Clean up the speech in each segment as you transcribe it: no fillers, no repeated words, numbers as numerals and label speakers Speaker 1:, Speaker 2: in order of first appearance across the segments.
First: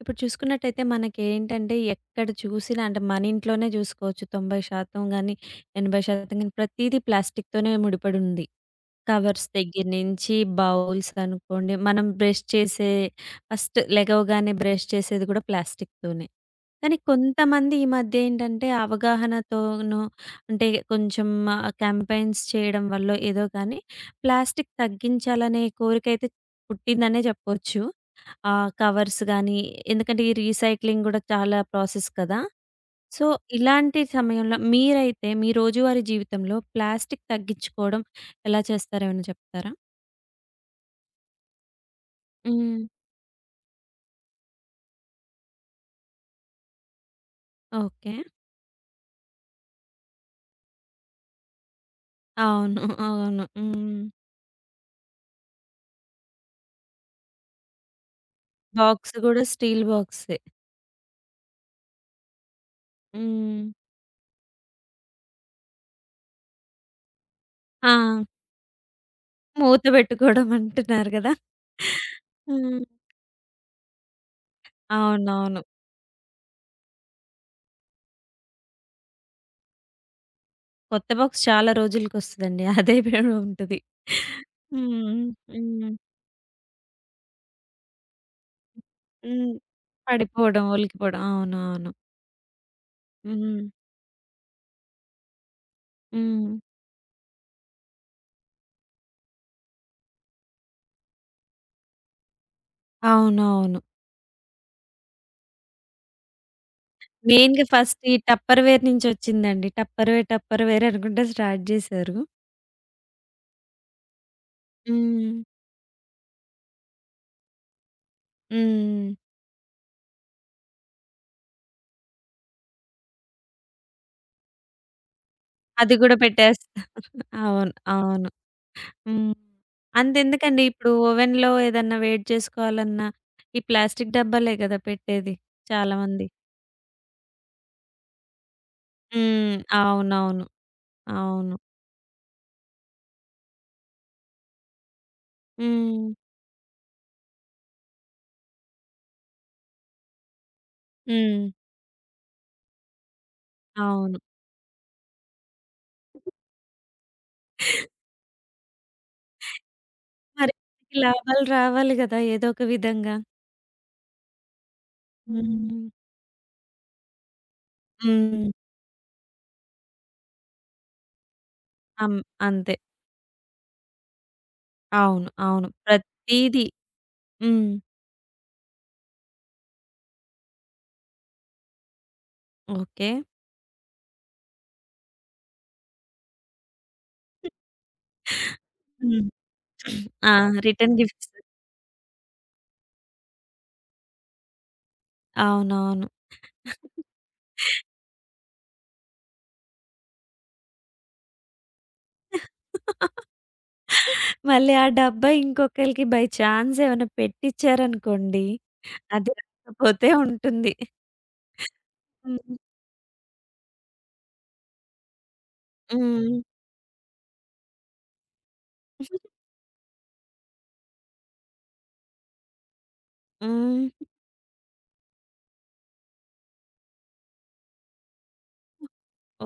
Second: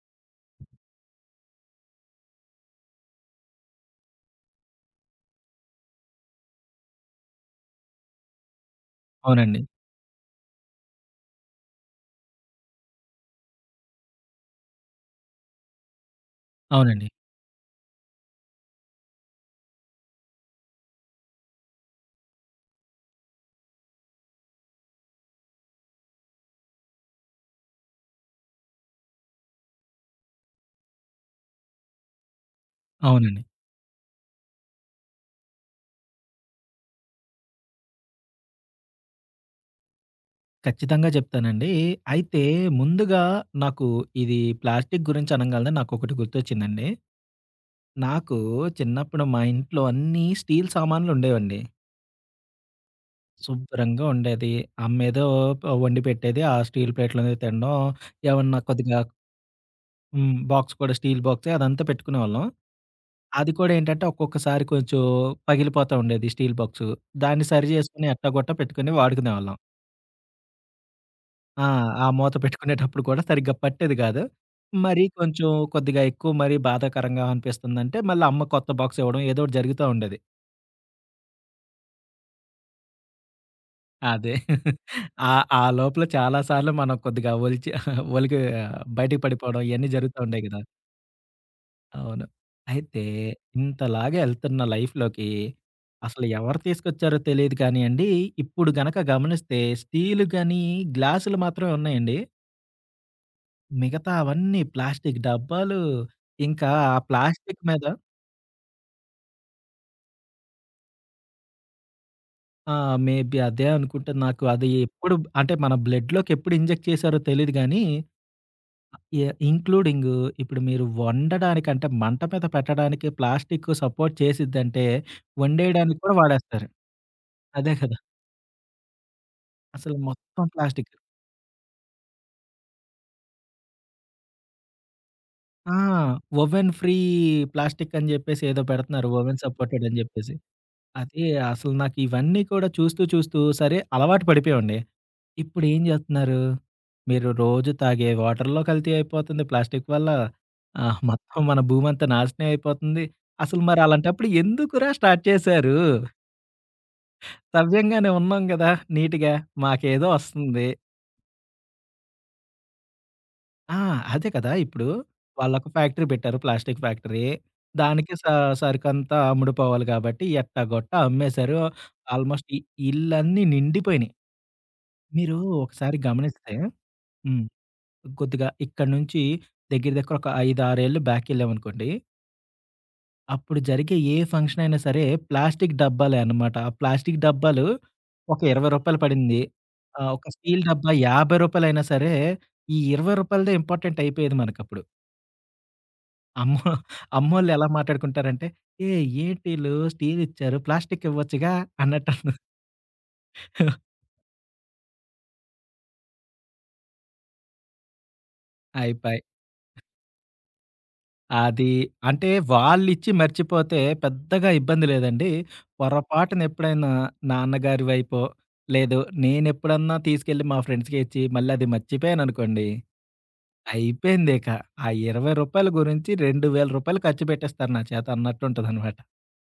Speaker 1: ఇప్పుడు చూసుకున్నట్టయితే మనకేంటంటే ఎక్కడ చూసినా అంటే మన ఇంట్లోనే చూసుకోవచ్చు 90% గాని, 80% గాని ప్రతీదీ ప్లాస్టిక్‌తోనే ముడిపడి ఉంది. కవర్స్
Speaker 2: అవునండి.
Speaker 1: దగ్గర నుంచి బౌల్స్ అనుకోండి, మనం బ్రష్ చేసే ఫస్ట్ లెగవగానే బ్రష్ చేసేది కూడా ప్లాస్టిక్‌తోనే. కానీ
Speaker 2: అవునండి.
Speaker 1: కొంతమంది ఈ మధ్య ఏంటంటే అవగాహనతోనో అంటే కొంచెం క్యాంపెయిన్స్ చేయడం వల్లో ఏదో కానీ ప్లాస్టిక్ తగ్గించాలనే కోరికైతే పుట్టిందనే చెప్పొచ్చు. ఆ! కవర్స్ గానీ, ఎందుకంటే ఈ రీసైక్లింగ్ గూడా చాలా ప్రాసెస్ కదా! సో,
Speaker 2: అవునండి.
Speaker 1: ఇలాంటి సమయంలో మీరైతే మీ రోజువారీ జీవితంలో ప్లాస్టిక్ తగ్గించుకోవడం ఎలా చేస్తారో ఏమైనా చెప్తారా?
Speaker 2: ఖచ్చితంగా చెప్తానండి. అయితే
Speaker 1: హ్మ్.
Speaker 2: ముందుగా నాకు ఇది ప్లాస్టిక్ గురించి అనంగాల్నే నాకొకటి గుర్తొచ్చిందండి.
Speaker 1: ఓకే.
Speaker 2: నాకు చిన్నప్పుడు మా ఇంట్లో అన్నీ స్టీల్ సామాన్లుండేవండి.
Speaker 1: అవును. అవును. హ్మ్.
Speaker 2: శుభ్రంగా ఉండేది. అమ్మేదో వండి పెట్టేది. ఆ స్టీల్ ప్లేట్‌లోనే తినడం. ఏమన్నా కొద్దిగా
Speaker 1: బాక్స్ గూడా స్టీల్
Speaker 2: హ్మ్.
Speaker 1: బాక్సే.
Speaker 2: బాక్స్ కూడా స్టీల్ బాక్సే, అదంతా పెట్టుకునేవాళ్ళం. అది
Speaker 1: హ్మ్.
Speaker 2: కూడా ఏంటంటే ఒక్కొక్కసారి కొంచెం పగిలిపోతా ఉండేది స్టీల్ బాక్సు. దాన్ని సరి
Speaker 1: ఆ!
Speaker 2: జేసుకొని ఎట్టాగొట్టా పెట్టుకొని వాడుకునేవాళ్ళం.
Speaker 1: మూత పెట్టుకోవడం అంటున్నారు గదా!
Speaker 2: ఆ! ఆ మూత
Speaker 1: హ్మ్.
Speaker 2: పెట్టుకునేటప్పుడు కూడా సరిగ్గా పట్టేది కాదు. మరి కొంచెం
Speaker 1: అవునవును.
Speaker 2: కొద్దిగా ఎక్కువ మరి బాధాకరంగా అనిపిస్తుందంటే మళ్ళీ అమ్మ కొత్త బాక్స్ ఇవ్వడం ఏదో ఒకటి జరుగుతా ఉండేది.
Speaker 1: కొత్త బాక్స్ చాలా రోజులకొస్తదండి. అదే బె ఉంటది.
Speaker 2: అదే.
Speaker 1: హ్మ్.
Speaker 2: ఆ ఆ
Speaker 1: హ్మ్.
Speaker 2: లోపల చాలా సార్లు మనం కొద్దిగా ఒలిచి ఒలికి బయటికి
Speaker 1: హ్మ్.
Speaker 2: పడిపోవడం ఇయన్నీ జరుగుతా ఉండేయి కదా!
Speaker 1: పడిపోవడం, ఒలికిపోవడం. అవును. అవును.
Speaker 2: అవును. అయితే
Speaker 1: హ్మ్.
Speaker 2: ఇంతలాగా ఎళ్తున్న లైఫ్‌లోకి అసలు
Speaker 1: హ్మ్.
Speaker 2: ఎవరు తీసుకొచ్చారో తెలీదు కానియండి, ఇప్పుడు గనక గమనిస్తే స్టీలు గాని, గ్లాసులు మాత్రమే ఉన్నాయండి.
Speaker 1: అవునవును.
Speaker 2: మిగతా అవన్నీ ప్లాస్టిక్ డబ్బాలు. ఇంకా ఆ ప్లాస్టిక్
Speaker 1: మెయిన్‌గా
Speaker 2: మీద
Speaker 1: ఫస్ట్ ఈ టప్పర్‌వేర్ నుంచొచ్చిందండి. టప్పర్‌వేర్, టప్పర్‌వేర్ అనుకుంట స్టార్ట్ జేశారు.
Speaker 2: ఆ! మేబీ అదే అనుకుంటే నాకు అది ఎప్పుడు
Speaker 1: హ్మ్.
Speaker 2: అంటే మన బ్లడ్‌లోకి ఎప్పుడు ఇంజెక్ట్ చేశారో తెలీదు గానీ,
Speaker 1: హ్మ్.
Speaker 2: ఇంక్లూడింగ్ ఇప్పుడు మీరు వండడానికి అంటే మంట మీద పెట్టడానికి ప్లాస్టిక్ సపోర్ట్ చేసిద్దంటే,
Speaker 1: అది
Speaker 2: వండేయడానికి కూడా
Speaker 1: గూడా
Speaker 2: వాడేస్తారు.
Speaker 1: పెట్టేస్తా. అవును.
Speaker 2: అదే కదా!
Speaker 1: అవును. హ్మ్.
Speaker 2: అసలు మొత్తం
Speaker 1: అంతెందుకండి ఇప్పుడు
Speaker 2: ప్లాస్టిక్.
Speaker 1: ఓవెన్‌లో ఏదన్నా వేడి చేసుకోవాలన్నా ఈ ప్లాస్టిక్ డబ్బాలే గదా పెట్టేది
Speaker 2: ఆ!
Speaker 1: చాలా మంది.
Speaker 2: ఓవెన్ ఫ్రీ ప్లాస్టిక్ అని జెప్పేసి ఏదో పెడుతున్నారు. ఓవెన్
Speaker 1: హ్మ్.
Speaker 2: సపోర్టెడ్ అని జెప్పేసి.
Speaker 1: అవునవును.
Speaker 2: అదే
Speaker 1: అవును.
Speaker 2: అసలు నాకివన్నీ కూడా చూస్తూ, చూస్తూ సరే అలవాటు పడిపోయామండి. ఇప్పుడేం
Speaker 1: హ్మ్.
Speaker 2: జేస్తున్నారు, మీరు రోజు తాగే వాటర్‌లో కల్తీ అయిపోతుంది ప్లాస్టిక్ వల్ల. మొత్తం
Speaker 1: హ్మ్.
Speaker 2: మన భూమంతా నాశనం అయిపోతుంది. అసలు మరి
Speaker 1: అవును.
Speaker 2: అలాంటప్పుడు ఎందుకురా స్టార్ట్ చేశారు? సవ్యంగానే ఉన్నాం గదా! నీట్‌గా మాకేదో
Speaker 1: మరి
Speaker 2: ఒస్తుంది.
Speaker 1: మనకి లాభాలు రావాలి గదా! ఏదో ఒక విధంగా.
Speaker 2: ఆ! అదే కదా! ఇప్పుడు
Speaker 1: హ్మ్.
Speaker 2: వాళ్ళొక
Speaker 1: హ్మ్.
Speaker 2: ఫ్యాక్టరీ పెట్టారు, ప్లాస్టిక్ ఫ్యాక్టరీ. దానికి
Speaker 1: హ్మ్.
Speaker 2: సరుకంతా అమ్ముడుపోవాలి గాబట్టి ఎట్టాగొట్టా అమ్మేశారు.
Speaker 1: అం
Speaker 2: ఆల్మోస్ట్
Speaker 1: అంతే.
Speaker 2: ఇళ్ళన్నీ నిండిపోయినయి.
Speaker 1: అవును.
Speaker 2: మీరు
Speaker 1: అవును.
Speaker 2: ఒకసారి గమనిస్తే
Speaker 1: ప్రతీది.
Speaker 2: హ్మ్.
Speaker 1: హ్మ్.
Speaker 2: కొద్దిగా ఇక్కడి నుంచి దగ్గర దగ్గర ఒక 5, 6 ఏళ్ళు బ్యాకెళ్ళామనుకోండి.
Speaker 1: ఓకే.
Speaker 2: అప్పుడు జరిగే ఏ ఫంక్షన్ అయినా సరే ప్లాస్టిక్ డబ్బాలే అన్నమాట. ఆ ప్లాస్టిక్ డబ్బాలు ఒక రూ. 20
Speaker 1: హ్మ్.
Speaker 2: పడింది. ఒక
Speaker 1: ఆ!
Speaker 2: స్టీల్ డబ్బా
Speaker 1: రిటర్న్
Speaker 2: రూ.
Speaker 1: గిఫ్ట్స్.
Speaker 2: 50 అయినా సరే ఈ రూ. 20దే ఇంపార్టెంట్ అయిపోయేది మనకప్పుడు.
Speaker 1: అవునవును.
Speaker 2: అమ్మో అమ్మోళ్ళు ఎలా మాట్లాడుకుంటారంటే, "ఏయ్! ఏంటీళ్ళు స్టీల్ ఇచ్చారు, ప్లాస్టిక్ ఇవ్వచ్చుగా" అన్నట్టు
Speaker 1: మళ్ళీ ఆ డబ్బా ఇంకొకళ్ళకి బై చాన్స్ ఏమైనా పెట్టిచ్చారనుకోండి,
Speaker 2: అయిపాయే.
Speaker 1: అది రాకపోతే ఉంటుంది.
Speaker 2: అది అంటే
Speaker 1: హ్మ్.
Speaker 2: వాళ్ళిచ్చి మర్చిపోతే పెద్దగా ఇబ్బంది లేదండి.
Speaker 1: హ్మ్.
Speaker 2: పొరపాటున ఎప్పుడైనా నాన్నగారి వైపో, లేదు నేనెప్పుడన్నా తీసుకెళ్ళి మా ఫ్రెండ్స్‌కి ఇచ్చి మళ్ళీ అది మర్చిపోయాననుకోండి,
Speaker 1: హ్మ్.
Speaker 2: అయిపోయిందిక. ఆ రూ. 20 గురించి రూ. 2000 ఖర్చు పెట్టేస్తారు నా చేత అన్నట్టుంటదనమాట.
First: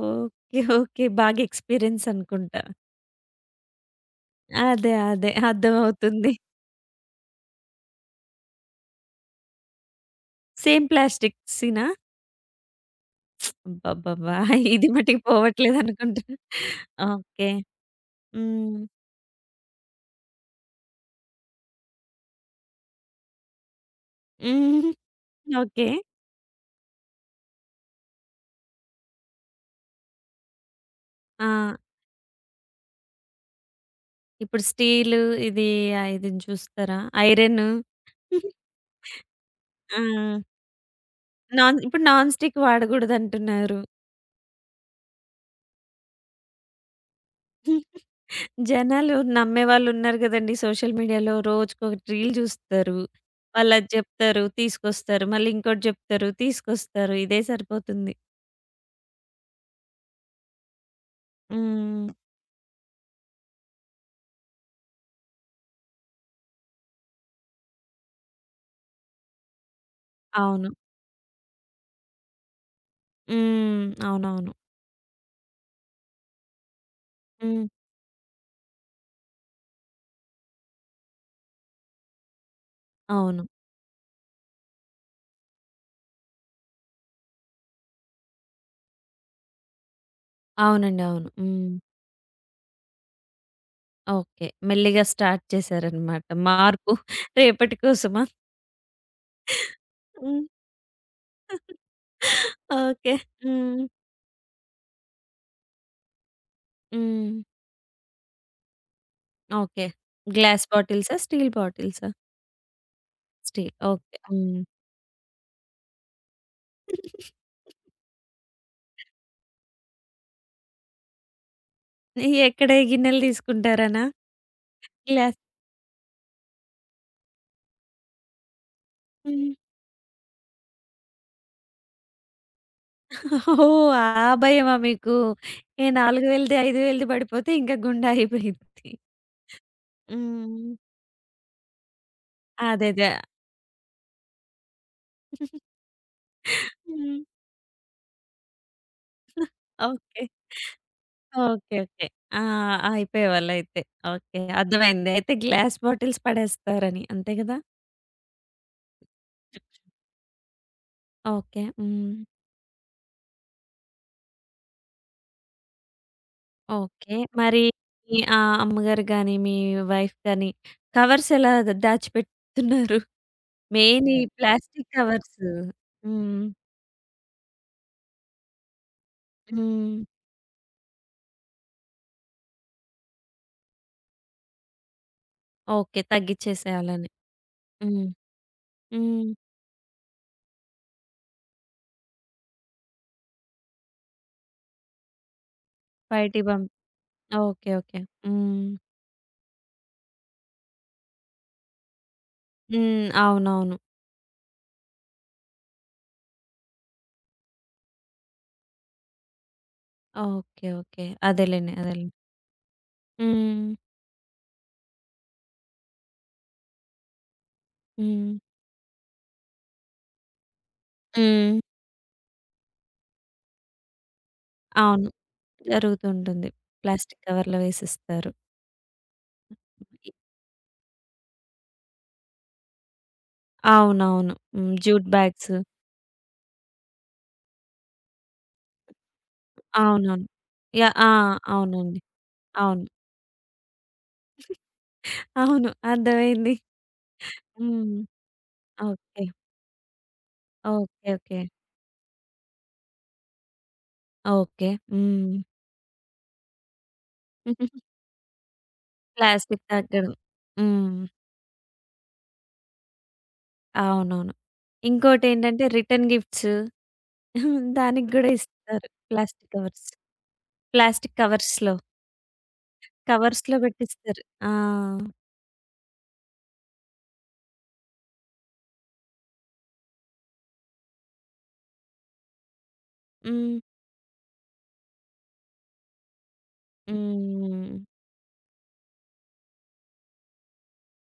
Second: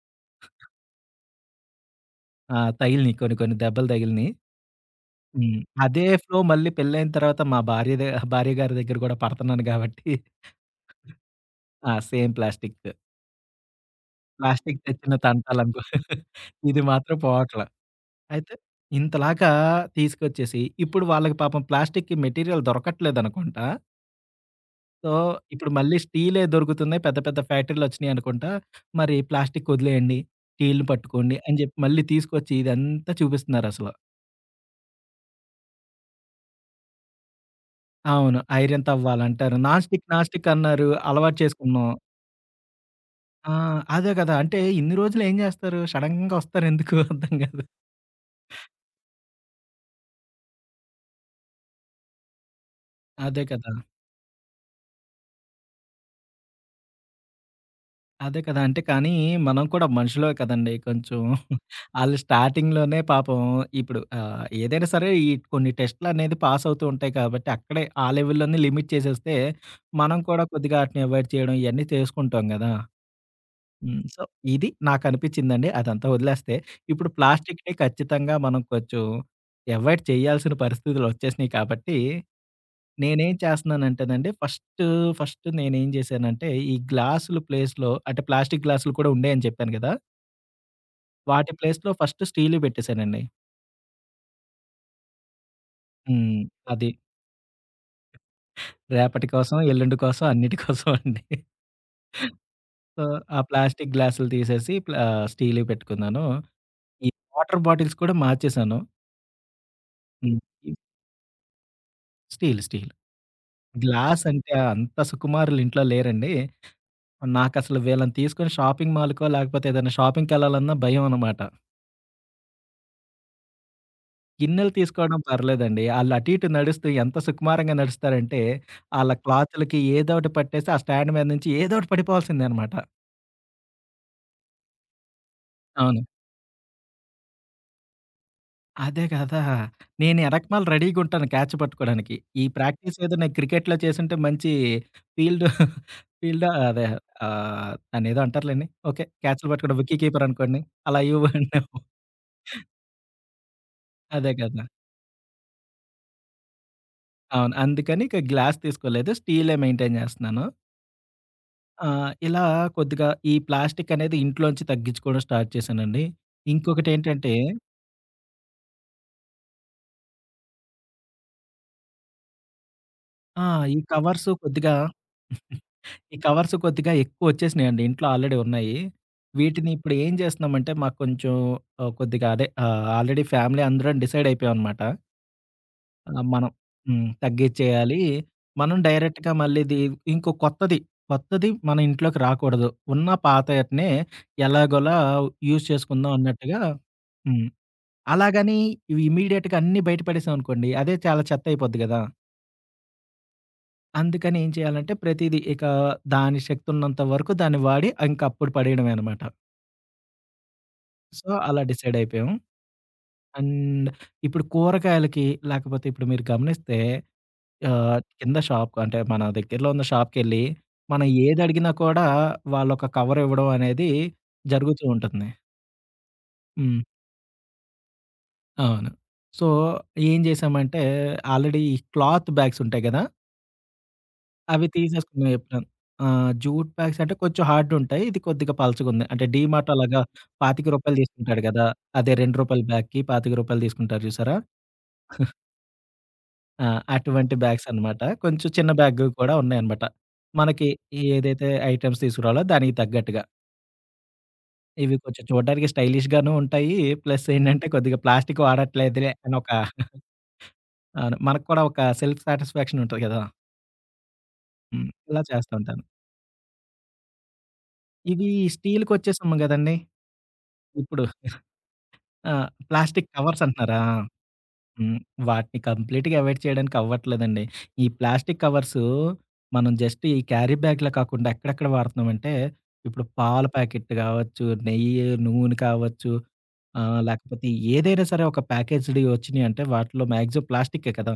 Speaker 1: ఓకే. ఓకే. బాగా ఎక్స్‌పీరియన్స్
Speaker 2: ఆ!
Speaker 1: అనుకుంటా.
Speaker 2: తగిలినియి, కొన్ని కొన్ని దెబ్బలు తగిలినియి.
Speaker 1: అదే. అదే.
Speaker 2: హ్మ్. అదే
Speaker 1: అర్థమవుతుంది.
Speaker 2: ఫ్లో మళ్ళీ పెళ్ళైన తర్వాత మా భార్య గారి దగ్గర కూడా పడతన్నాను గాబట్టి
Speaker 1: సేమ్ ప్లాస్టిక్సేనా?
Speaker 2: ఆ! Same plastic.
Speaker 1: అబ్బబ్బబ్బా!
Speaker 2: ప్లాస్టిక్
Speaker 1: ఇది
Speaker 2: తెచ్చిన
Speaker 1: మటికి
Speaker 2: తంటాలనుకో,
Speaker 1: పోవట్లేదనుకుంటా.
Speaker 2: ఇది మాత్రం
Speaker 1: ఓకే.
Speaker 2: పోవట్ల. అయితే
Speaker 1: హ్మ్.
Speaker 2: ఇంతలాగా తీసుకొచ్చేసి, ఇప్పుడు వాళ్ళకి పాపం ప్లాస్టిక్‌కి మెటీరియల్ దొరకట్లేదనుకుంటా.
Speaker 1: హ్మ్.
Speaker 2: సో, ఇప్పుడు
Speaker 1: ఓకే.
Speaker 2: మళ్ళీ స్టీలే దొరుకుతున్నాయి. పెద్ద పెద్ద ఫ్యాక్టరీలొచ్చినాయి అనుకుంటా. మరి ప్లాస్టిక్ వదిలేయండి. స్టీల్‌ని పట్టుకోండి
Speaker 1: ఆ!
Speaker 2: అని జెప్పి మళ్ళీ తీసుకొచ్చి ఇదంతా చూపిస్తున్నారసల.
Speaker 1: ఇప్పుడు స్టీలు ఇది ఇది చూస్తారా? ఐరను.
Speaker 2: అవును. ఐరన్ తవ్వాలంటారు. నాన్
Speaker 1: ఆ!
Speaker 2: స్టిక్, నాన్ స్టిక్ అన్నారు. అలవాటు
Speaker 1: నాన్
Speaker 2: చేసుకున్నాం.
Speaker 1: ఇప్పుడు నాన్ స్టిక్
Speaker 2: ఆ!
Speaker 1: వాడకూడదంటున్నారు.
Speaker 2: అదే కదా! అంటే ఇన్ని రోజులు ఏం జేస్తారు? సడెన్‌గా ఒస్తారెందుకు అర్థం గాదు.
Speaker 1: జనాలు నమ్మేవాళ్ళున్నారు గదండీ సోషల్ మీడియాలో. రోజుకొకటి రీల్ జూస్తారు.
Speaker 2: అదే కదా!
Speaker 1: వాళ్ళది జెప్తారు, తీసుకొస్తారు. మళ్ళీ ఇంకోటి జెప్తారు, తీసుకొస్తారు. ఇదే సరిపోతుంది.
Speaker 2: అదే కదా! అంటే కానీ మనం కూడా మనుషులే కదండీ కొంచెం.
Speaker 1: హ్మ్.
Speaker 2: ఆళ్ళు స్టార్టింగ్‌లోనే పాపం ఇప్పుడు ఏదైనా సరే ఈ కొన్ని టెస్ట్‌లనేది పాస్ అవుతూ ఉంటాయి కాబట్టి అక్కడే ఆ లెవెల్‌లోనే లిమిట్ చేసేస్తే మనం కూడా
Speaker 1: అవును.
Speaker 2: కొద్దిగా ఆటిని అవాయిడ్ చేయడం ఇయన్నీ చేసుకుంటాం గదా!
Speaker 1: హ్మ్.
Speaker 2: హ్మ్. సో,
Speaker 1: అవునవును.
Speaker 2: ఇది నాకనిపిచ్చిందండి. అదంతా వదిలేస్తే ఇప్పుడు
Speaker 1: హ్మ్.
Speaker 2: ప్లాస్టిక్‌ని ఖచ్చితంగా మనం కొంచెం అవాయిడ్ చేయాల్సిన పరిస్థితులొచ్చేసినియి కాబట్టి నేనేం
Speaker 1: అవును.
Speaker 2: చేస్తున్నానంటేనండి, ఫస్ట్, నేనేం జేశానంటే, ఈ గ్లాసుల ప్లేస్‌లో అంటే ప్లాస్టిక్ గ్లాసులు కూడా ఉండేయని చెప్పాను గదా!
Speaker 1: అవునండి. అవును.
Speaker 2: వాటి
Speaker 1: హ్మ్.
Speaker 2: ప్లేస్‌లో ఫస్ట్ స్టీల్‌వి పెట్టేశానండి.
Speaker 1: ఓకే. మెల్లిగా స్టార్ట్ చేశారనమాట.
Speaker 2: హ్మ్. అది.
Speaker 1: మార్పు రేపటి కోసమా?
Speaker 2: రేపటి కోసం, ఎల్లుండి కోసం,
Speaker 1: హ్మ్.
Speaker 2: అన్నిటి కోసం అండి. So,
Speaker 1: okay.
Speaker 2: ఆ
Speaker 1: హ్మ్.
Speaker 2: ప్లాస్టిక్ గ్లాసులు తీసేసి స్టీల్‌వి పెట్టుకున్నాను. ఈ
Speaker 1: హ్మ్.
Speaker 2: వాటర్ బాటిల్స్ కూడా మార్చేశాను.
Speaker 1: ఓకే.
Speaker 2: హ్మ్.
Speaker 1: గ్లాస్ బాటిల్సా? స్టీల్ బాటిల్సా?
Speaker 2: Steel, steel.
Speaker 1: Steel. Okay.
Speaker 2: Glass అంటే
Speaker 1: హ్మ్.
Speaker 2: అంత సుకుమారులు ఇంట్లో లేరండి. నాకసలు వీళ్ళని తీసుకొని షాపింగ్ మాల్‌కో, లేకపోతే ఏదైనా షాపింగ్‌కెళ్ళాలన్నా భయమనమాట.
Speaker 1: ఎక్కడయి గిన్నెలు తీసుకుంటారనా?
Speaker 2: గిన్నెలు తీసుకోవడం
Speaker 1: గ్లాస్
Speaker 2: పర్లేదండి. ఆళ్ళు అటు ఇటు నడుస్తూ ఎంత సుకుమారంగా నడుస్తారంటే, ఆళ్ళ
Speaker 1: హ్మ్.
Speaker 2: క్లాతులకి ఏదో ఒకటి పట్టేసి ఆ స్టాండ్ మీద నుంచి ఏదో ఒకటి పడిపోవాల్సిందే అనమాట.
Speaker 1: ఓహ్! ఆ భయమా మీకు? ఏ
Speaker 2: అవును.
Speaker 1: 4000ది, 5000ది పడిపోతే ఇంకా గుండా అయిపోయిద్ది.
Speaker 2: అదే కదా! నేను ఎనకమాల
Speaker 1: హ్మ్.
Speaker 2: రెడీగా ఉంటాను క్యాచ్ పట్టుకోవడానికి. ఈ ప్రాక్టీస్
Speaker 1: అదదే.
Speaker 2: ఏదో నేను క్రికెట్‌లో చేసుంటే మంచి ఫీల్డ్ ఫీల్డ్ అదే
Speaker 1: హ్మ్.
Speaker 2: దాన్నేదో అంటారులెండి. ఓకే. క్యాచ్‌లు పట్టుకోవడం, విక్కీ
Speaker 1: ఓకే.
Speaker 2: కీపర్ అనుకోండి. అలా ఇవ్వండేమో.
Speaker 1: ఓకే. ఓకే. ఆ! అయిపోయేవాళ్ళయితే.
Speaker 2: అదే
Speaker 1: ఓకే.
Speaker 2: కదా!
Speaker 1: అర్థమైంది. అయితే గ్లాస్ బాటిల్స్ పడేస్తారని. అంతే
Speaker 2: అవును.
Speaker 1: గదా!
Speaker 2: అందుకని ఇక గ్లాస్ తీసుకోలేదు. స్టీలే మెయింటైన్ చేస్తున్నాను.
Speaker 1: ఓకే.
Speaker 2: ఆ!
Speaker 1: హ్మ్.
Speaker 2: ఇలా కొద్దిగా ఈ ప్లాస్టిక్ అనేది ఇంట్లోంచి తగ్గించుకోవడం స్టార్ట్ చేశానండి.
Speaker 1: ఓకే.
Speaker 2: ఇంకొకటేంటంటే
Speaker 1: మరి మీ అమ్మగారు గాని, మీ వైఫ్ గాని కవర్స్ ఎలా దాచిపెట్టుతున్నారు?
Speaker 2: ఆ! ఈ
Speaker 1: మెయిన్ ఈ
Speaker 2: కవర్స్ కొద్దిగా
Speaker 1: ప్లాస్టిక్ కవర్స్.
Speaker 2: ఈ
Speaker 1: హ్మ్.
Speaker 2: కవర్స్ కొద్దిగా ఎక్కువొచ్చేసినాయండి. ఇంట్లో ఆల్రెడీ ఉన్నాయి. వీటిని ఇప్పుడు
Speaker 1: హ్మ్.
Speaker 2: ఏం చేస్తున్నామంటే మాకు కొంచెం కొద్దిగా అదే ఆల్రెడీ ఫ్యామిలీ అందరం డిసైడ్ అయిపోయామనమాట.
Speaker 1: ఓకే.
Speaker 2: ఆ! మనం హ్మ్.
Speaker 1: తగ్గిచ్చేసేయాలని.
Speaker 2: తగ్గిచ్చేయాలి.
Speaker 1: హ్మ్.
Speaker 2: మనం
Speaker 1: హ్మ్.
Speaker 2: డైరెక్ట్‌గా మళ్ళీ ఇది ఇంకో కొత్తది మన ఇంట్లోకి రాకూడదు. ఉన్న పాతయటినే ఎలాగోలా యూజ్ చేసుకుందాం
Speaker 1: బయటికి
Speaker 2: అన్నట్టుగా
Speaker 1: పంప్
Speaker 2: హ్మ్.
Speaker 1: ఓకే. ఓకే.
Speaker 2: అలాగని
Speaker 1: హ్మ్.
Speaker 2: ఇవి ఇమ్మీడియేట్‌గా అన్నీ బయట పడేసామనుకోండి, అదే చాలా చెత్తయిపోద్ది గదా!
Speaker 1: హ్మ్. అవునవును.
Speaker 2: అందుకని ఏం చేయాలంటే ప్రతీదీ ఇక దాని శక్తున్నంత వరకు దాన్ని వాడి ఇంకప్పుడు పడేయడమే అనమాట.
Speaker 1: ఓకే. ఓకే.
Speaker 2: సో, అలా
Speaker 1: అదేలెండి.
Speaker 2: డిసైడ్
Speaker 1: అదేలెండి.
Speaker 2: అయిపోయాం.
Speaker 1: హ్మ్.
Speaker 2: అండ్ ఇప్పుడు కూరగాయలకి, లేకపోతే ఇప్పుడు మీరు గమనిస్తే
Speaker 1: హ్మ్.
Speaker 2: కింద షాప్ అంటే మన దగ్గరలో ఉన్న షాప్‌కెళ్ళి మనం
Speaker 1: హ్మ్.
Speaker 2: ఏదడిగినా కూడా వాళ్ళొక కవర్ ఇవ్వడం అనేది జరుగుతూ
Speaker 1: అవును.
Speaker 2: ఉంటుంది.
Speaker 1: జరుగుతుంటుంది.
Speaker 2: హ్మ్.
Speaker 1: ప్లాస్టిక్ కవర్‌లో వేసిస్తారు.
Speaker 2: అవును. సో, ఏం జేసామంటే ఆల్రెడీ ఈ క్లాత్ బ్యాగ్స్ ఉంటాయి గదా!
Speaker 1: అవునవును.
Speaker 2: అవి
Speaker 1: హ్మ్. జ్యూట్
Speaker 2: తీసేసుకున్నాం
Speaker 1: బ్యాగ్స్.
Speaker 2: ఆ! జూట్ బ్యాగ్స్ అంటే కొంచెం హార్డ్ ఉంటాయి. ఇది కొద్దిగా పలచగుంది. అంటే డీమార్ట్ అలాగా
Speaker 1: అవునవును.
Speaker 2: రూ.
Speaker 1: యాహ్!
Speaker 2: 25
Speaker 1: ఆ!
Speaker 2: తీసుకుంటాడు కదా!
Speaker 1: అవునండి.
Speaker 2: అదే రూ. 2
Speaker 1: అవును.
Speaker 2: బ్యాగ్‌కి రూ. 25 తీసుకుంటారు చూసారా?
Speaker 1: అవును. అర్థమైంది.
Speaker 2: ఆ! అటువంటి బ్యాగ్స్
Speaker 1: హ్మ్.
Speaker 2: అన్నమాట. కొంచెం చిన్న బ్యాగ్
Speaker 1: ఓకే.
Speaker 2: కూడా ఉన్నాయన్నమాట. మనకి
Speaker 1: ఓకే. ఓకే.
Speaker 2: ఏదైతే ఐటెమ్స్ తీసుకురావాలో దానికి తగ్గట్టుగా.
Speaker 1: ఓకే.
Speaker 2: ఇవి కొంచెం
Speaker 1: హ్మ్.
Speaker 2: చూడడానికి స్టైలిష్‌గాను ఉంటాయి. ప్లస్ ఏంటంటే కొద్దిగా ప్లాస్టిక్ వాడట్లేదులే అని ఒక
Speaker 1: ప్లాస్టిక్ తగ్గడం. హ్మ్.
Speaker 2: అవును, మనకు కూడా ఒక సెల్ఫ్ సాటిస్ఫాక్షన్ ఉంటది కదా!
Speaker 1: అవునవును.
Speaker 2: హ్మ్. ఇలా చేస్తూ
Speaker 1: ఇంకోటేంటంటే
Speaker 2: ఉంటాను.
Speaker 1: రిటర్న్ గిఫ్ట్స్ దానికి
Speaker 2: ఇవి
Speaker 1: గూడా ఇస్తారు.
Speaker 2: స్టీల్‌కొచ్చేసాము
Speaker 1: ప్లాస్టిక్
Speaker 2: కదండీ!
Speaker 1: కవర్స్.
Speaker 2: ఇప్పుడు
Speaker 1: ప్లాస్టిక్ కవర్స్‌లో,
Speaker 2: ఆ! ప్లాస్టిక్ కవర్స్
Speaker 1: కవర్స్‌లో
Speaker 2: అంటున్నారా?
Speaker 1: పెట్టిస్తారు. ఆ!
Speaker 2: హ్మ్. వాటిని కంప్లీట్‌గా అవాయిడ్ చేయడానికి అవ్వట్లేదండి. ఈ ప్లాస్టిక్ కవర్సు మనం జస్ట్ ఈ క్యారీ బ్యాగ్‌లా కాకుండా ఎక్కడెక్కడ వాడుతున్నామంటే, ఇప్పుడు పాల
Speaker 1: హ్మ్.
Speaker 2: ప్యాకెట్ కావచ్చు, నెయ్యి, నూనె కావచ్చు, లేకపోతే
Speaker 1: హ్మ్.
Speaker 2: ఏదైనా సరే ఒక ప్యాకేజ్‌డియి వచ్చినియంటే వాటిలో మాక్సిమం ప్లాస్టిక్కే కదా!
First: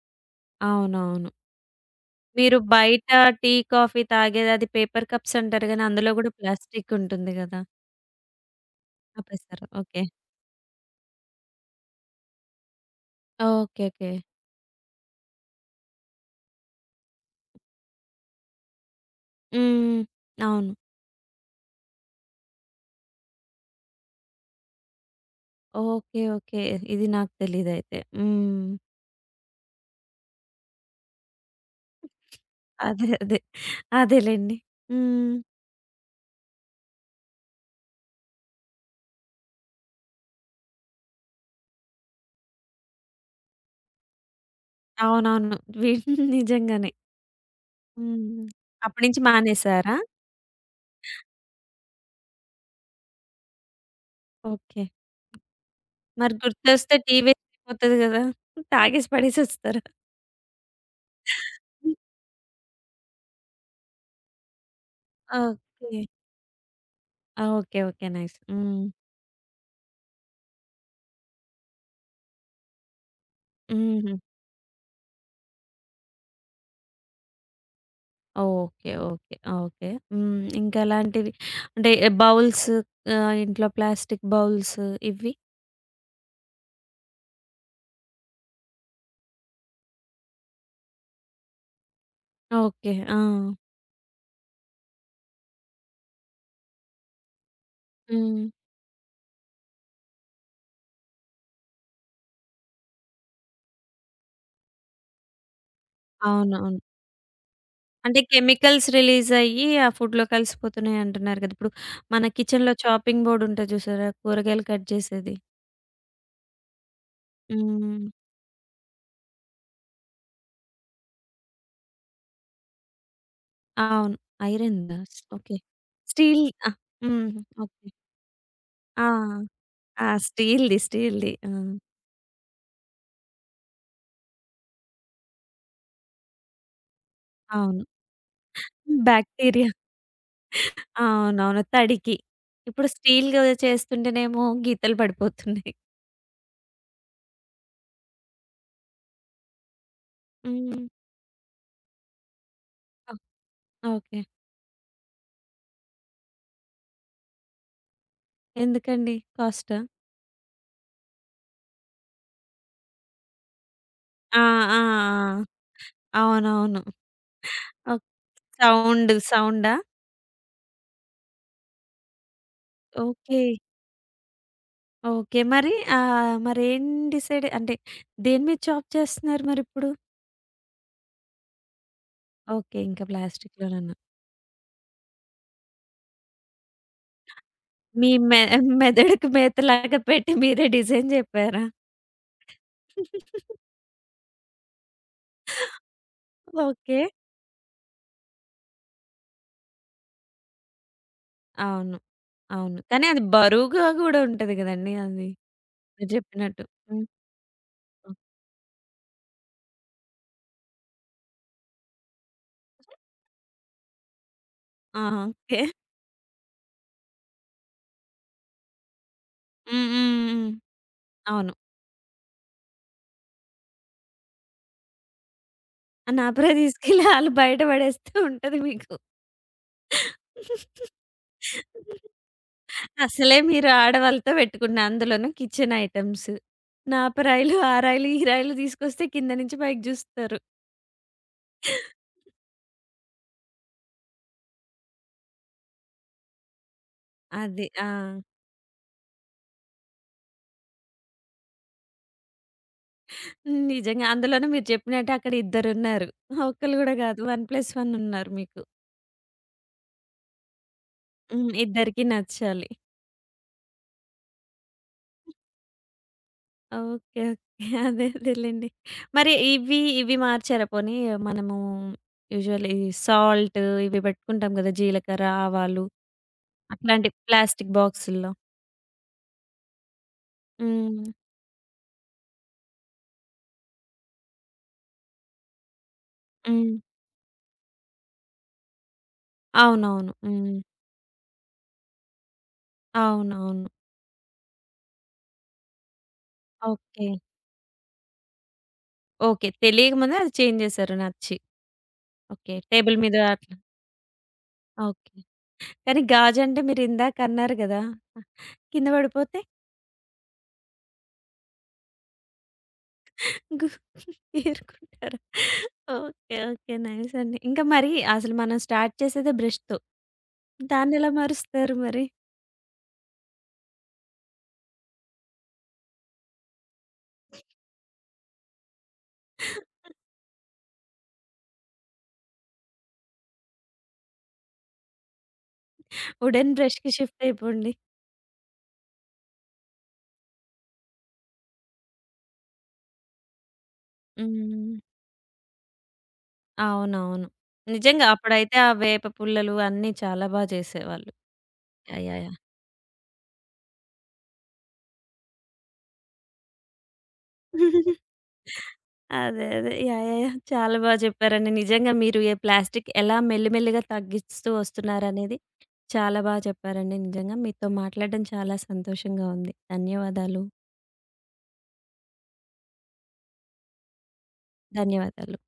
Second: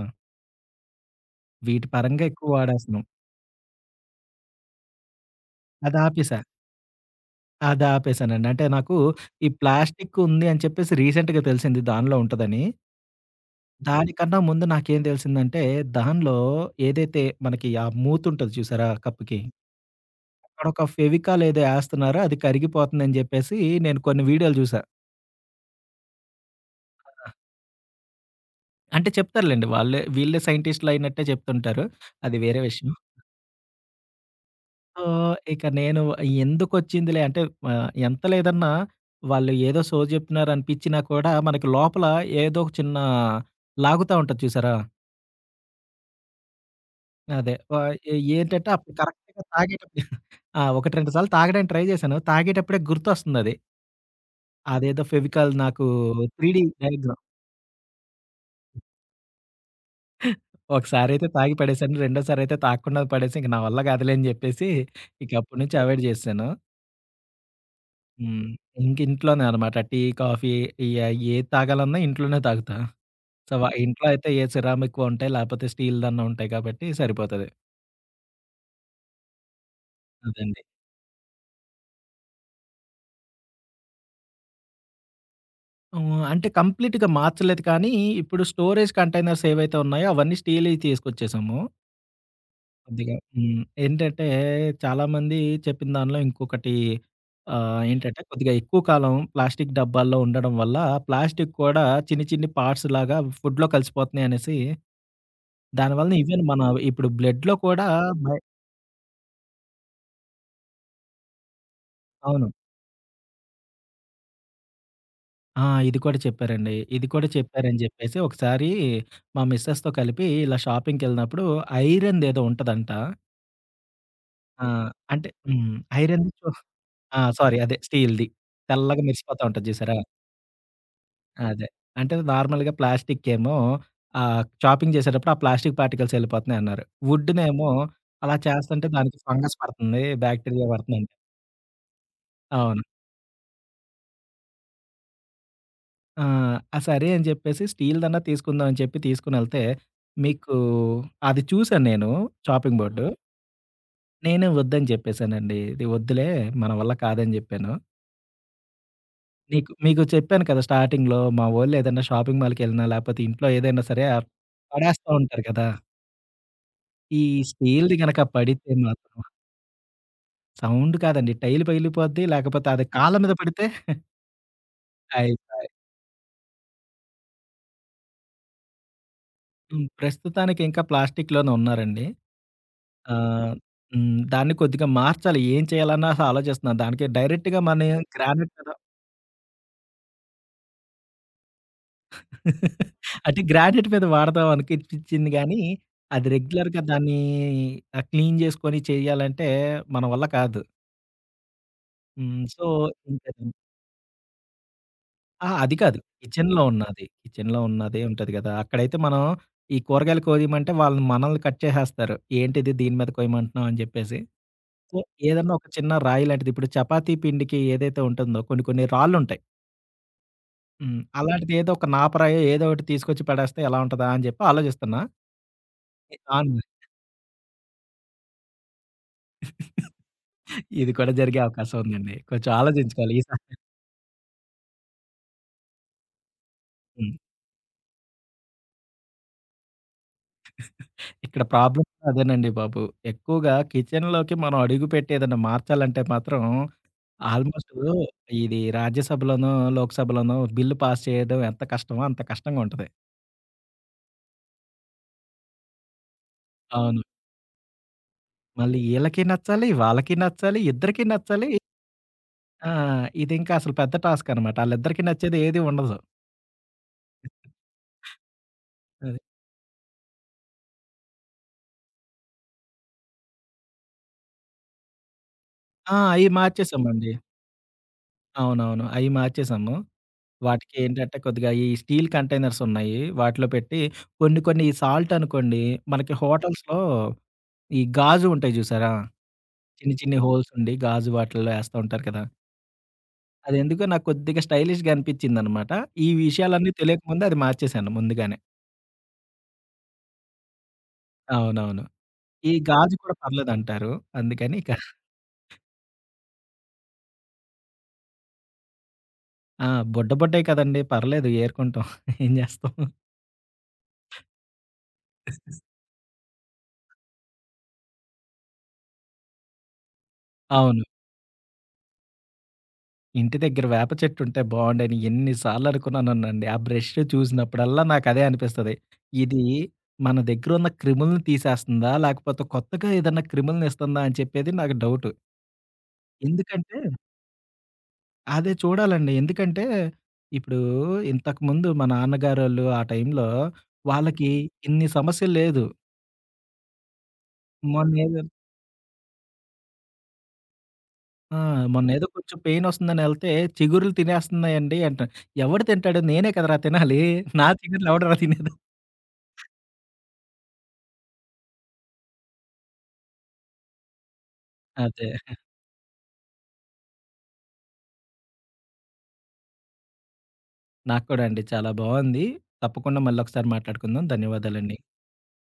Speaker 1: అవునవును.
Speaker 2: వీటి పరంగా ఎక్కువ
Speaker 1: మీరు
Speaker 2: వాడేస్తున్నాం.
Speaker 1: బయట టీ, కాఫీ తాగేది అది పేపర్ కప్స్ అంటారు గానీ,
Speaker 2: అది
Speaker 1: అందులో గూడా
Speaker 2: ఆపేసా.
Speaker 1: ప్లాస్టిక్ ఉంటుంది గదా!
Speaker 2: ఆపేసానండి. అంటే నాకు ఈ
Speaker 1: ఆపేసారా? ఓకే.
Speaker 2: ప్లాస్టిక్ ఉంది అని చెప్పేసి రీసెంట్‌గా తెలిసింది దానిలో ఉంటదని.
Speaker 1: ఓకే. ఓకే.
Speaker 2: దానికన్నా ముందు నాకేం తెలిసిందంటే, దానిలో ఏదైతే మనకి ఆ మూతుంటది చూసారా కప్పుకి, హ్మ్.
Speaker 1: హ్మ్. అవును.
Speaker 2: అక్కడొక ఫెవికాల్ ఏదో ఏస్తన్నారో అది కరిగిపోతుందని జెప్పేసి నేను కొన్ని వీడియోలు జూసా.
Speaker 1: ఓకే. ఓకే. ఇది నాకు తెలీదైతే. హ్మ్.
Speaker 2: అంటే చెప్తారులెండి, వాళ్ళే వీళ్ళే సైంటిస్ట్‌లయినట్టే చెప్తుంటారు. అది వేరే విషయం.
Speaker 1: అదే. అదే. అదేలెండి.
Speaker 2: సో,
Speaker 1: హ్మ్.
Speaker 2: ఇక నేను ఎందుకొచ్చిందిలే అంటే ఎంత లేదన్నా వాళ్ళు ఏదో సోది జెప్తున్నారనిపిచ్చినా కూడా మనకి లోపల ఏదో ఒక చిన్న లాగుతా ఉంటది చూసారా?
Speaker 1: అవునవును. వి నిజంగానే.
Speaker 2: అదే.
Speaker 1: హ్మ్.
Speaker 2: ఏంటంటే అప్పుడు
Speaker 1: అప్పటినుంచి
Speaker 2: కరెక్ట్‌గా
Speaker 1: మానేసారా?
Speaker 2: తాగేటప్పుడు ఆ! 1, 2 సార్లు తాగడానికి ట్రై చేశాను. తాగేటప్పుడే గుర్తొస్తుందది.
Speaker 1: ఓకే.
Speaker 2: అదేదో ఫెవికాల్ నాకు
Speaker 1: మరి
Speaker 2: 3 డీ
Speaker 1: గుర్తొస్తే టీ
Speaker 2: డయాగ్రామ్.
Speaker 1: వేస్ట్ అయిపోతది గదా! తాగేసి పడేసొస్తారా?
Speaker 2: ఒకసారయితే తాగి
Speaker 1: ఓకే.
Speaker 2: పడేసాను. రెండోసారయితే తాగకుండా పడేసి ఇంక నా వల్ల కాదులే అని చెప్పేసి ఇక
Speaker 1: ఆ!
Speaker 2: అప్పటి నుంచి అవాయిడ్ చేసేశాను.
Speaker 1: ఓకే. ఓకే. నైస్.
Speaker 2: హ్మ్.
Speaker 1: హ్మ్.
Speaker 2: ఇంక ఇంట్లోనే అనమాట. టీ, కాఫీ ఏది తాగాలన్నా ఇంట్లోనే తాగుతా. సో, ఇంట్లో
Speaker 1: హుహు.
Speaker 2: అయితే ఏ సిరామిక్‌వి ఉంటాయి. లేకపోతే స్టీల్‌దన్నా ఉంటాయి కాబట్టి సరిపోతది.
Speaker 1: ఓకే. ఓకే. ఓకే. హ్మ్.
Speaker 2: అదండి.
Speaker 1: ఇంకెలాంటివి? అంటే బౌల్స్ ఇంట్లో ప్లాస్టిక్ బౌల్స్ ఇవి?
Speaker 2: హ్మ్. అంటే కంప్లీట్‌గా మార్చలేదు కానీ, ఇప్పుడు స్టోరేజ్ కంటైనర్స్ ఏవైతే ఉన్నాయో అవన్నీ స్టీల్‌యి తీసుకొచ్చేసాము
Speaker 1: ఓకే.
Speaker 2: కొద్దిగా.
Speaker 1: ఆ!
Speaker 2: హ్మ్. ఏంటంటే చాలామంది చెప్పిన దానిలో ఇంకొకటి ఏంటంటే
Speaker 1: హ్మ్.
Speaker 2: కొద్దిగా ఎక్కువ కాలం ప్లాస్టిక్ డబ్బాల్లో ఉండడం వల్ల ప్లాస్టిక్ కూడా చిన్ని చిన్ని పార్ట్స్ లాగా ఫుడ్‌లో కలిసిపోతున్నాయి అనేసి దానివలన ఈవెన్ మన
Speaker 1: అవునవును.
Speaker 2: ఇప్పుడు బ్లడ్‌లో కూడా
Speaker 1: అంటే
Speaker 2: బై
Speaker 1: కెమికల్స్ రిలీజ్ అయ్యి ఆ ఫుడ్‌లో కలిసిపోతున్నాయి అంటున్నారు కదా! ఇప్పుడు మన
Speaker 2: అవును.
Speaker 1: కిచెన్‌లో చాపింగ్ బోర్డ్ ఉంటది చూసారా? కూరగాయలు కట్ చేసేది.
Speaker 2: ఆ! ఇది కూడా చెప్పారండి. ఇది కూడా చెప్పారని
Speaker 1: హ్మ్.
Speaker 2: చెప్పేసి ఒకసారి మా మిసెస్‌తో కలిపి ఇలా షాపింగ్‌కెళ్ళినప్పుడు ఐరన్‌దేదో ఉంటదంట.
Speaker 1: అవును.
Speaker 2: ఆ!
Speaker 1: ఐరన్‌దా?
Speaker 2: అంటే
Speaker 1: ఓకే.
Speaker 2: హ్మ్. ఐరన్‌ది
Speaker 1: స్టీల్
Speaker 2: చు
Speaker 1: ఆ!
Speaker 2: ఆ!
Speaker 1: హ్మ్.
Speaker 2: సారీ. అదే
Speaker 1: ఓకే.
Speaker 2: స్టీల్‌ది. తెల్లగా
Speaker 1: ఆ!
Speaker 2: మెరిసిపోతా ఉంటది చూసారా?
Speaker 1: ఆ! స్టీల్‌ది. స్టీల్‌ది. ఆ!
Speaker 2: అదే. అంటే నార్మల్‌గా ప్లాస్టికేమో చాపింగ్ చేసేటప్పుడు ఆ ప్లాస్టిక్ పార్టికల్స్ ఎళ్ళిపోతున్నాయి అన్నారు. వుడ్‌నేమో
Speaker 1: అవును.
Speaker 2: అలా చేస్తుంటే దానికి ఫంగస్
Speaker 1: బ్యాక్టీరియా.
Speaker 2: పడుతుంది, బాక్టీరియా పడుతుందంట.
Speaker 1: అవునవును. తడికి.
Speaker 2: అవును.
Speaker 1: ఇప్పుడు స్టీల్‌గా చేస్తుంటేనేమో గీతలు పడిపోతున్నాయి.
Speaker 2: ఆ! ఆ! సరే అని చెప్పేసి స్టీల్‌దన్నా తీసుకుందాం అని చెప్పి తీసుకొనెళ్తే మీకు
Speaker 1: హ్మ్.
Speaker 2: అది చూసాను నేను, చాపింగ్ బోర్డు.
Speaker 1: ఓహ్! ఓకే.
Speaker 2: నేనే వద్దని చెప్పేసానండి. ఇది వద్దులే, మన వల్ల కాదని చెప్పాను.
Speaker 1: ఎందుకండి? కాస్టా?
Speaker 2: మీకు చెప్పాను కదా! స్టార్టింగ్‌లో మా వోళ్ళు ఏదైనా షాపింగ్ మాల్‌కెళ్ళినా, లేపోతే ఇంట్లో ఏదైనా సరే ఆ
Speaker 1: ఆ! ఆ!
Speaker 2: పడేస్తా ఉంటారు
Speaker 1: ఆ!
Speaker 2: కదా!
Speaker 1: అవునవును.
Speaker 2: ఈ స్టీల్‌ది
Speaker 1: ఓహ్!
Speaker 2: గనక పడితే
Speaker 1: సౌండ్
Speaker 2: మాత్రం
Speaker 1: సౌండా?
Speaker 2: సౌండ్ కాదండి. టైల్ పగిలిపోద్ది. లేకపోతే అది కాళ్ళ మీద
Speaker 1: ఓకే.
Speaker 2: పడితే
Speaker 1: ఓకే.
Speaker 2: అయిపాయే.
Speaker 1: మరి మరేం డిసైడ్ అంటే దేని మీద జాబ్ చేస్తున్నారు
Speaker 2: హ్మ్.
Speaker 1: మరిప్పుడు?
Speaker 2: ప్రస్తుతానికి ఇంకా ప్లాస్టిక్‌లోనే ఉన్నారండి.
Speaker 1: ఓకే. ఇంకా
Speaker 2: ఆహ్,
Speaker 1: ప్లాస్టిక్‌లోనన్నా.
Speaker 2: హ్మ్. దాన్ని కొద్దిగా మార్చాలి. ఏం చేయాలన్నా అసలు ఆలోచిస్తున్నాను. దానికి డైరెక్ట్‌గా మనం
Speaker 1: మీ మె
Speaker 2: గ్రానైట్ మీద
Speaker 1: మెదడుకి మేతలాగా పెట్టి మీరే డిజైన్ చెప్పారా?
Speaker 2: అంటే గ్రానైట్ మీద వాడదాం అనిపించింది గానీ, అది రెగ్యులర్‌గా
Speaker 1: ఓకే.
Speaker 2: దాన్ని క్లీన్ చేసుకొని చేయాలంటే మన వల్ల కాదు.
Speaker 1: అవును.
Speaker 2: హ్మ్. సో,
Speaker 1: అవును. కానీ అది
Speaker 2: ఇంకది
Speaker 1: బరువుగా గూడా ఉంటది గదండీ అది.
Speaker 2: ఆ! అది కాదు.
Speaker 1: మీరు
Speaker 2: కిచెన్‌లో
Speaker 1: చెప్పినట్టు.
Speaker 2: ఉన్నది.
Speaker 1: హ్మ్.
Speaker 2: కిచెన్‌లో ఉన్నదే
Speaker 1: ఓహ్!
Speaker 2: ఉంటది కదా! అక్కడైతే మనం ఈ కూరగాయలు కోయమంటే వాళ్ళు మనల్ని కట్ చేసేస్తారు. ఏంటిది దీని మీద కోయమంటున్నావు అని చెప్పేసి. సో,
Speaker 1: ఆ!
Speaker 2: ఏదన్నా
Speaker 1: ఓకే.
Speaker 2: ఒక చిన్న రాయి లాంటిది, ఇప్పుడు చపాతీ పిండికి ఏదైతే ఉంటుందో కొన్ని కొన్ని రాళ్ళుంటాయి.
Speaker 1: హ్మ్. హ్మ్. హ్మ్.
Speaker 2: హ్మ్.
Speaker 1: అవును.
Speaker 2: అలాంటిది ఏదో ఒక నాపరాయో ఏదో ఒకటి తీసుకొచ్చి పడేస్తే ఎలా ఉంటదా అని చెప్పి ఆలోచిస్తున్నా.
Speaker 1: ఆ నాపరే తీసుకెళ్ళి ఆళ్ళు బయట పడేస్తే ఉంటది మీకు.
Speaker 2: ఇది కూడా జరిగే అవకాశం ఉందండి. కొంచెం ఆలోచించుకోవాలి
Speaker 1: అసలే
Speaker 2: ఈసారి.
Speaker 1: మీరు ఆడవాళ్ళతో పెట్టుకున్న అందులోనూ కిచెన్ ఐటెమ్స్.
Speaker 2: హ్మ్.
Speaker 1: నాపరాయిలు, ఆ రాయిలు, ఈ రాయిలు తీసుకొస్తే కింద నుంచి పైకి జూస్తారు.
Speaker 2: ఇక్కడ ప్రాబ్లమ్ కూడా అదేనండి బాబు. ఎక్కువగా కిచెన్‌లోకి మనం అడుగుపెట్టి ఏదైనా మార్చాలంటే మాత్రం
Speaker 1: అది.
Speaker 2: ఆల్‌మోస్ట్
Speaker 1: ఆ!
Speaker 2: ఇది రాజ్యసభలోనో, లోక్‌సభలోనో బిల్లు పాస్ చేయడం ఎంత కష్టమో అంత కష్టంగా ఉంటది.
Speaker 1: నిజంగా అందులోనూ మీరు చెప్పినట్టు అక్కడ ఇద్దరున్నారు. ఒకళ్ళు గూడా
Speaker 2: అవును.
Speaker 1: గాదు 1+1 ఉన్నారు మీకు.
Speaker 2: మళ్ళీ ఈళ్ళకి నచ్చాలి, వాళ్ళకి నచ్చాలి, ఇద్దరికీ నచ్చాలి.
Speaker 1: హ్మ్. ఇద్దరికీ నచ్చాలి.
Speaker 2: ఆ! ఇదింకా అసలు పెద్ద టాస్క్ అనమాట. ఆళ్ళిద్దరికీ నచ్చేది ఏది ఉండదు.
Speaker 1: ఓకే. ఓకే. అదే అదేలెండి.
Speaker 2: అది.
Speaker 1: మరి ఇవి, ఇవి మార్చారా? పోనీ మనము యూజువల్లీ సాల్ట్ ఇవి పెట్టుకుంటాం కదా! జీలకర్ర, ఆవాలు
Speaker 2: ఆ! అయి
Speaker 1: అట్లాంటి
Speaker 2: మార్చేసామండి.
Speaker 1: ప్లాస్టిక్ బాక్సుల్లో.
Speaker 2: అవునవును. అయి మార్చేసాము. వాటికి
Speaker 1: హ్మ్.
Speaker 2: ఏంటంటే కొద్దిగా ఈ స్టీల్ కంటైనర్స్ ఉన్నాయి. వాటిలో పెట్టి కొన్ని కొన్ని సాల్ట్ అనుకోండి మనకి
Speaker 1: హ్మ్.
Speaker 2: హోటల్స్‌లో ఈ గాజు ఉంటాయి చూసారా? చిన్ని
Speaker 1: అవునవును.
Speaker 2: చిన్ని హోల్స్
Speaker 1: హ్మ్.
Speaker 2: ఉండి గాజు వాటిల్లో ఏస్తా ఉంటారు కదా!
Speaker 1: అవునవును.
Speaker 2: అదెందుకో నాకు కొద్దిగా స్టైలిష్‌గా అనిపించిందనమాట. ఈ విషయాలన్నీ
Speaker 1: ఓకే.
Speaker 2: తెలియకముందే అది మార్చేశాను ముందుగానే.
Speaker 1: ఓకే. తెలియకముందే అది చేంజ్ చేశారు నచ్చి.
Speaker 2: అవునవును. ఈ
Speaker 1: ఓకే.
Speaker 2: గాజు
Speaker 1: టేబుల్
Speaker 2: కూడా
Speaker 1: మీద అట్లా
Speaker 2: పర్లేదంటారు. అందుకని ఇక
Speaker 1: ఓకే. కానీ గాజంటే మీరిందాకన్నారు గదా! కింద పడిపోతే?
Speaker 2: ఆ! బుడ్డ బుడ్డయి కదండీ! పర్లేదు ఏరుకుంటాం. ఏం చేస్తాం.
Speaker 1: గు ఏరుకుంటారా? ఓకే. ఓకే. నైస్ అండి. ఇంకా మరి అసలు మనం స్టార్ట్ చేసేదే బ్రష్‌తో.
Speaker 2: అవును.
Speaker 1: దాన్నెలా మారుస్తారు మరి?
Speaker 2: ఇంటి దగ్గర వేప చెట్టు ఉంటే బావుండని ఎన్ని సార్లు అనుకున్నానోనండి. ఆ బ్రష్ చూసినప్పుడల్లా నాకదే అనిపిస్తది. ఇది మన దగ్గరున్న క్రిములను తీసేస్తందా? లేకపోతే కొత్తగా ఏదన్నా క్రిములను ఇస్తందా? అని చెప్పేది నాకు డౌటు.
Speaker 1: వుడెన్
Speaker 2: ఎందుకంటే
Speaker 1: బ్రష్‌కి షిఫ్ట్ అయిపోండి.
Speaker 2: అదే చూడాలండి. ఎందుకంటే ఇప్పుడు ఇంతకుముందు మా నాన్నగారోళ్ళు ఆ టైంలో వాళ్ళకి
Speaker 1: హ్మ్.
Speaker 2: ఇన్ని సమస్యలు లేదు.
Speaker 1: అవునవును. నిజంగా
Speaker 2: మొన్నేదో
Speaker 1: అప్పుడైతే ఆ వేప పుల్లలు అన్నీ చాలా బా చేసేవాళ్ళు.
Speaker 2: ఆ!
Speaker 1: యాహ్!
Speaker 2: మొన్నేదో
Speaker 1: యాహ్! యాహ్!
Speaker 2: కొంచెం పెయినొస్తుందని ఎళ్తే చిగురులు తినేస్తున్నాయండి అంటారు. ఎవడు తింటాడు? నేనే కదరా తినాలి. నా చిగుర్లు ఎవడురా తినేది?
Speaker 1: అదే. అదే. యాహ్! యాహ్! యాహ్! చాలా బా చెప్పారండి. నిజంగా మీరు ఏ ప్లాస్టిక్ ఎలా మెల్లిమెల్లిగా తగ్గిస్తూ
Speaker 2: అదే.
Speaker 1: వస్తున్నారనేది చాలా బాగా చెప్పారండి నిజంగా. మీతో మాట్లాడడం చాలా సంతోషంగా ఉంది. ధన్యవాదాలు.
Speaker 2: నాకు కూడా అండి. చాలా బావుంది. తప్పకుండా మళ్ళొకసారి మాట్లాడుకుందాం. ధన్యవాదాలండి.
Speaker 1: ధన్యవాదాలు.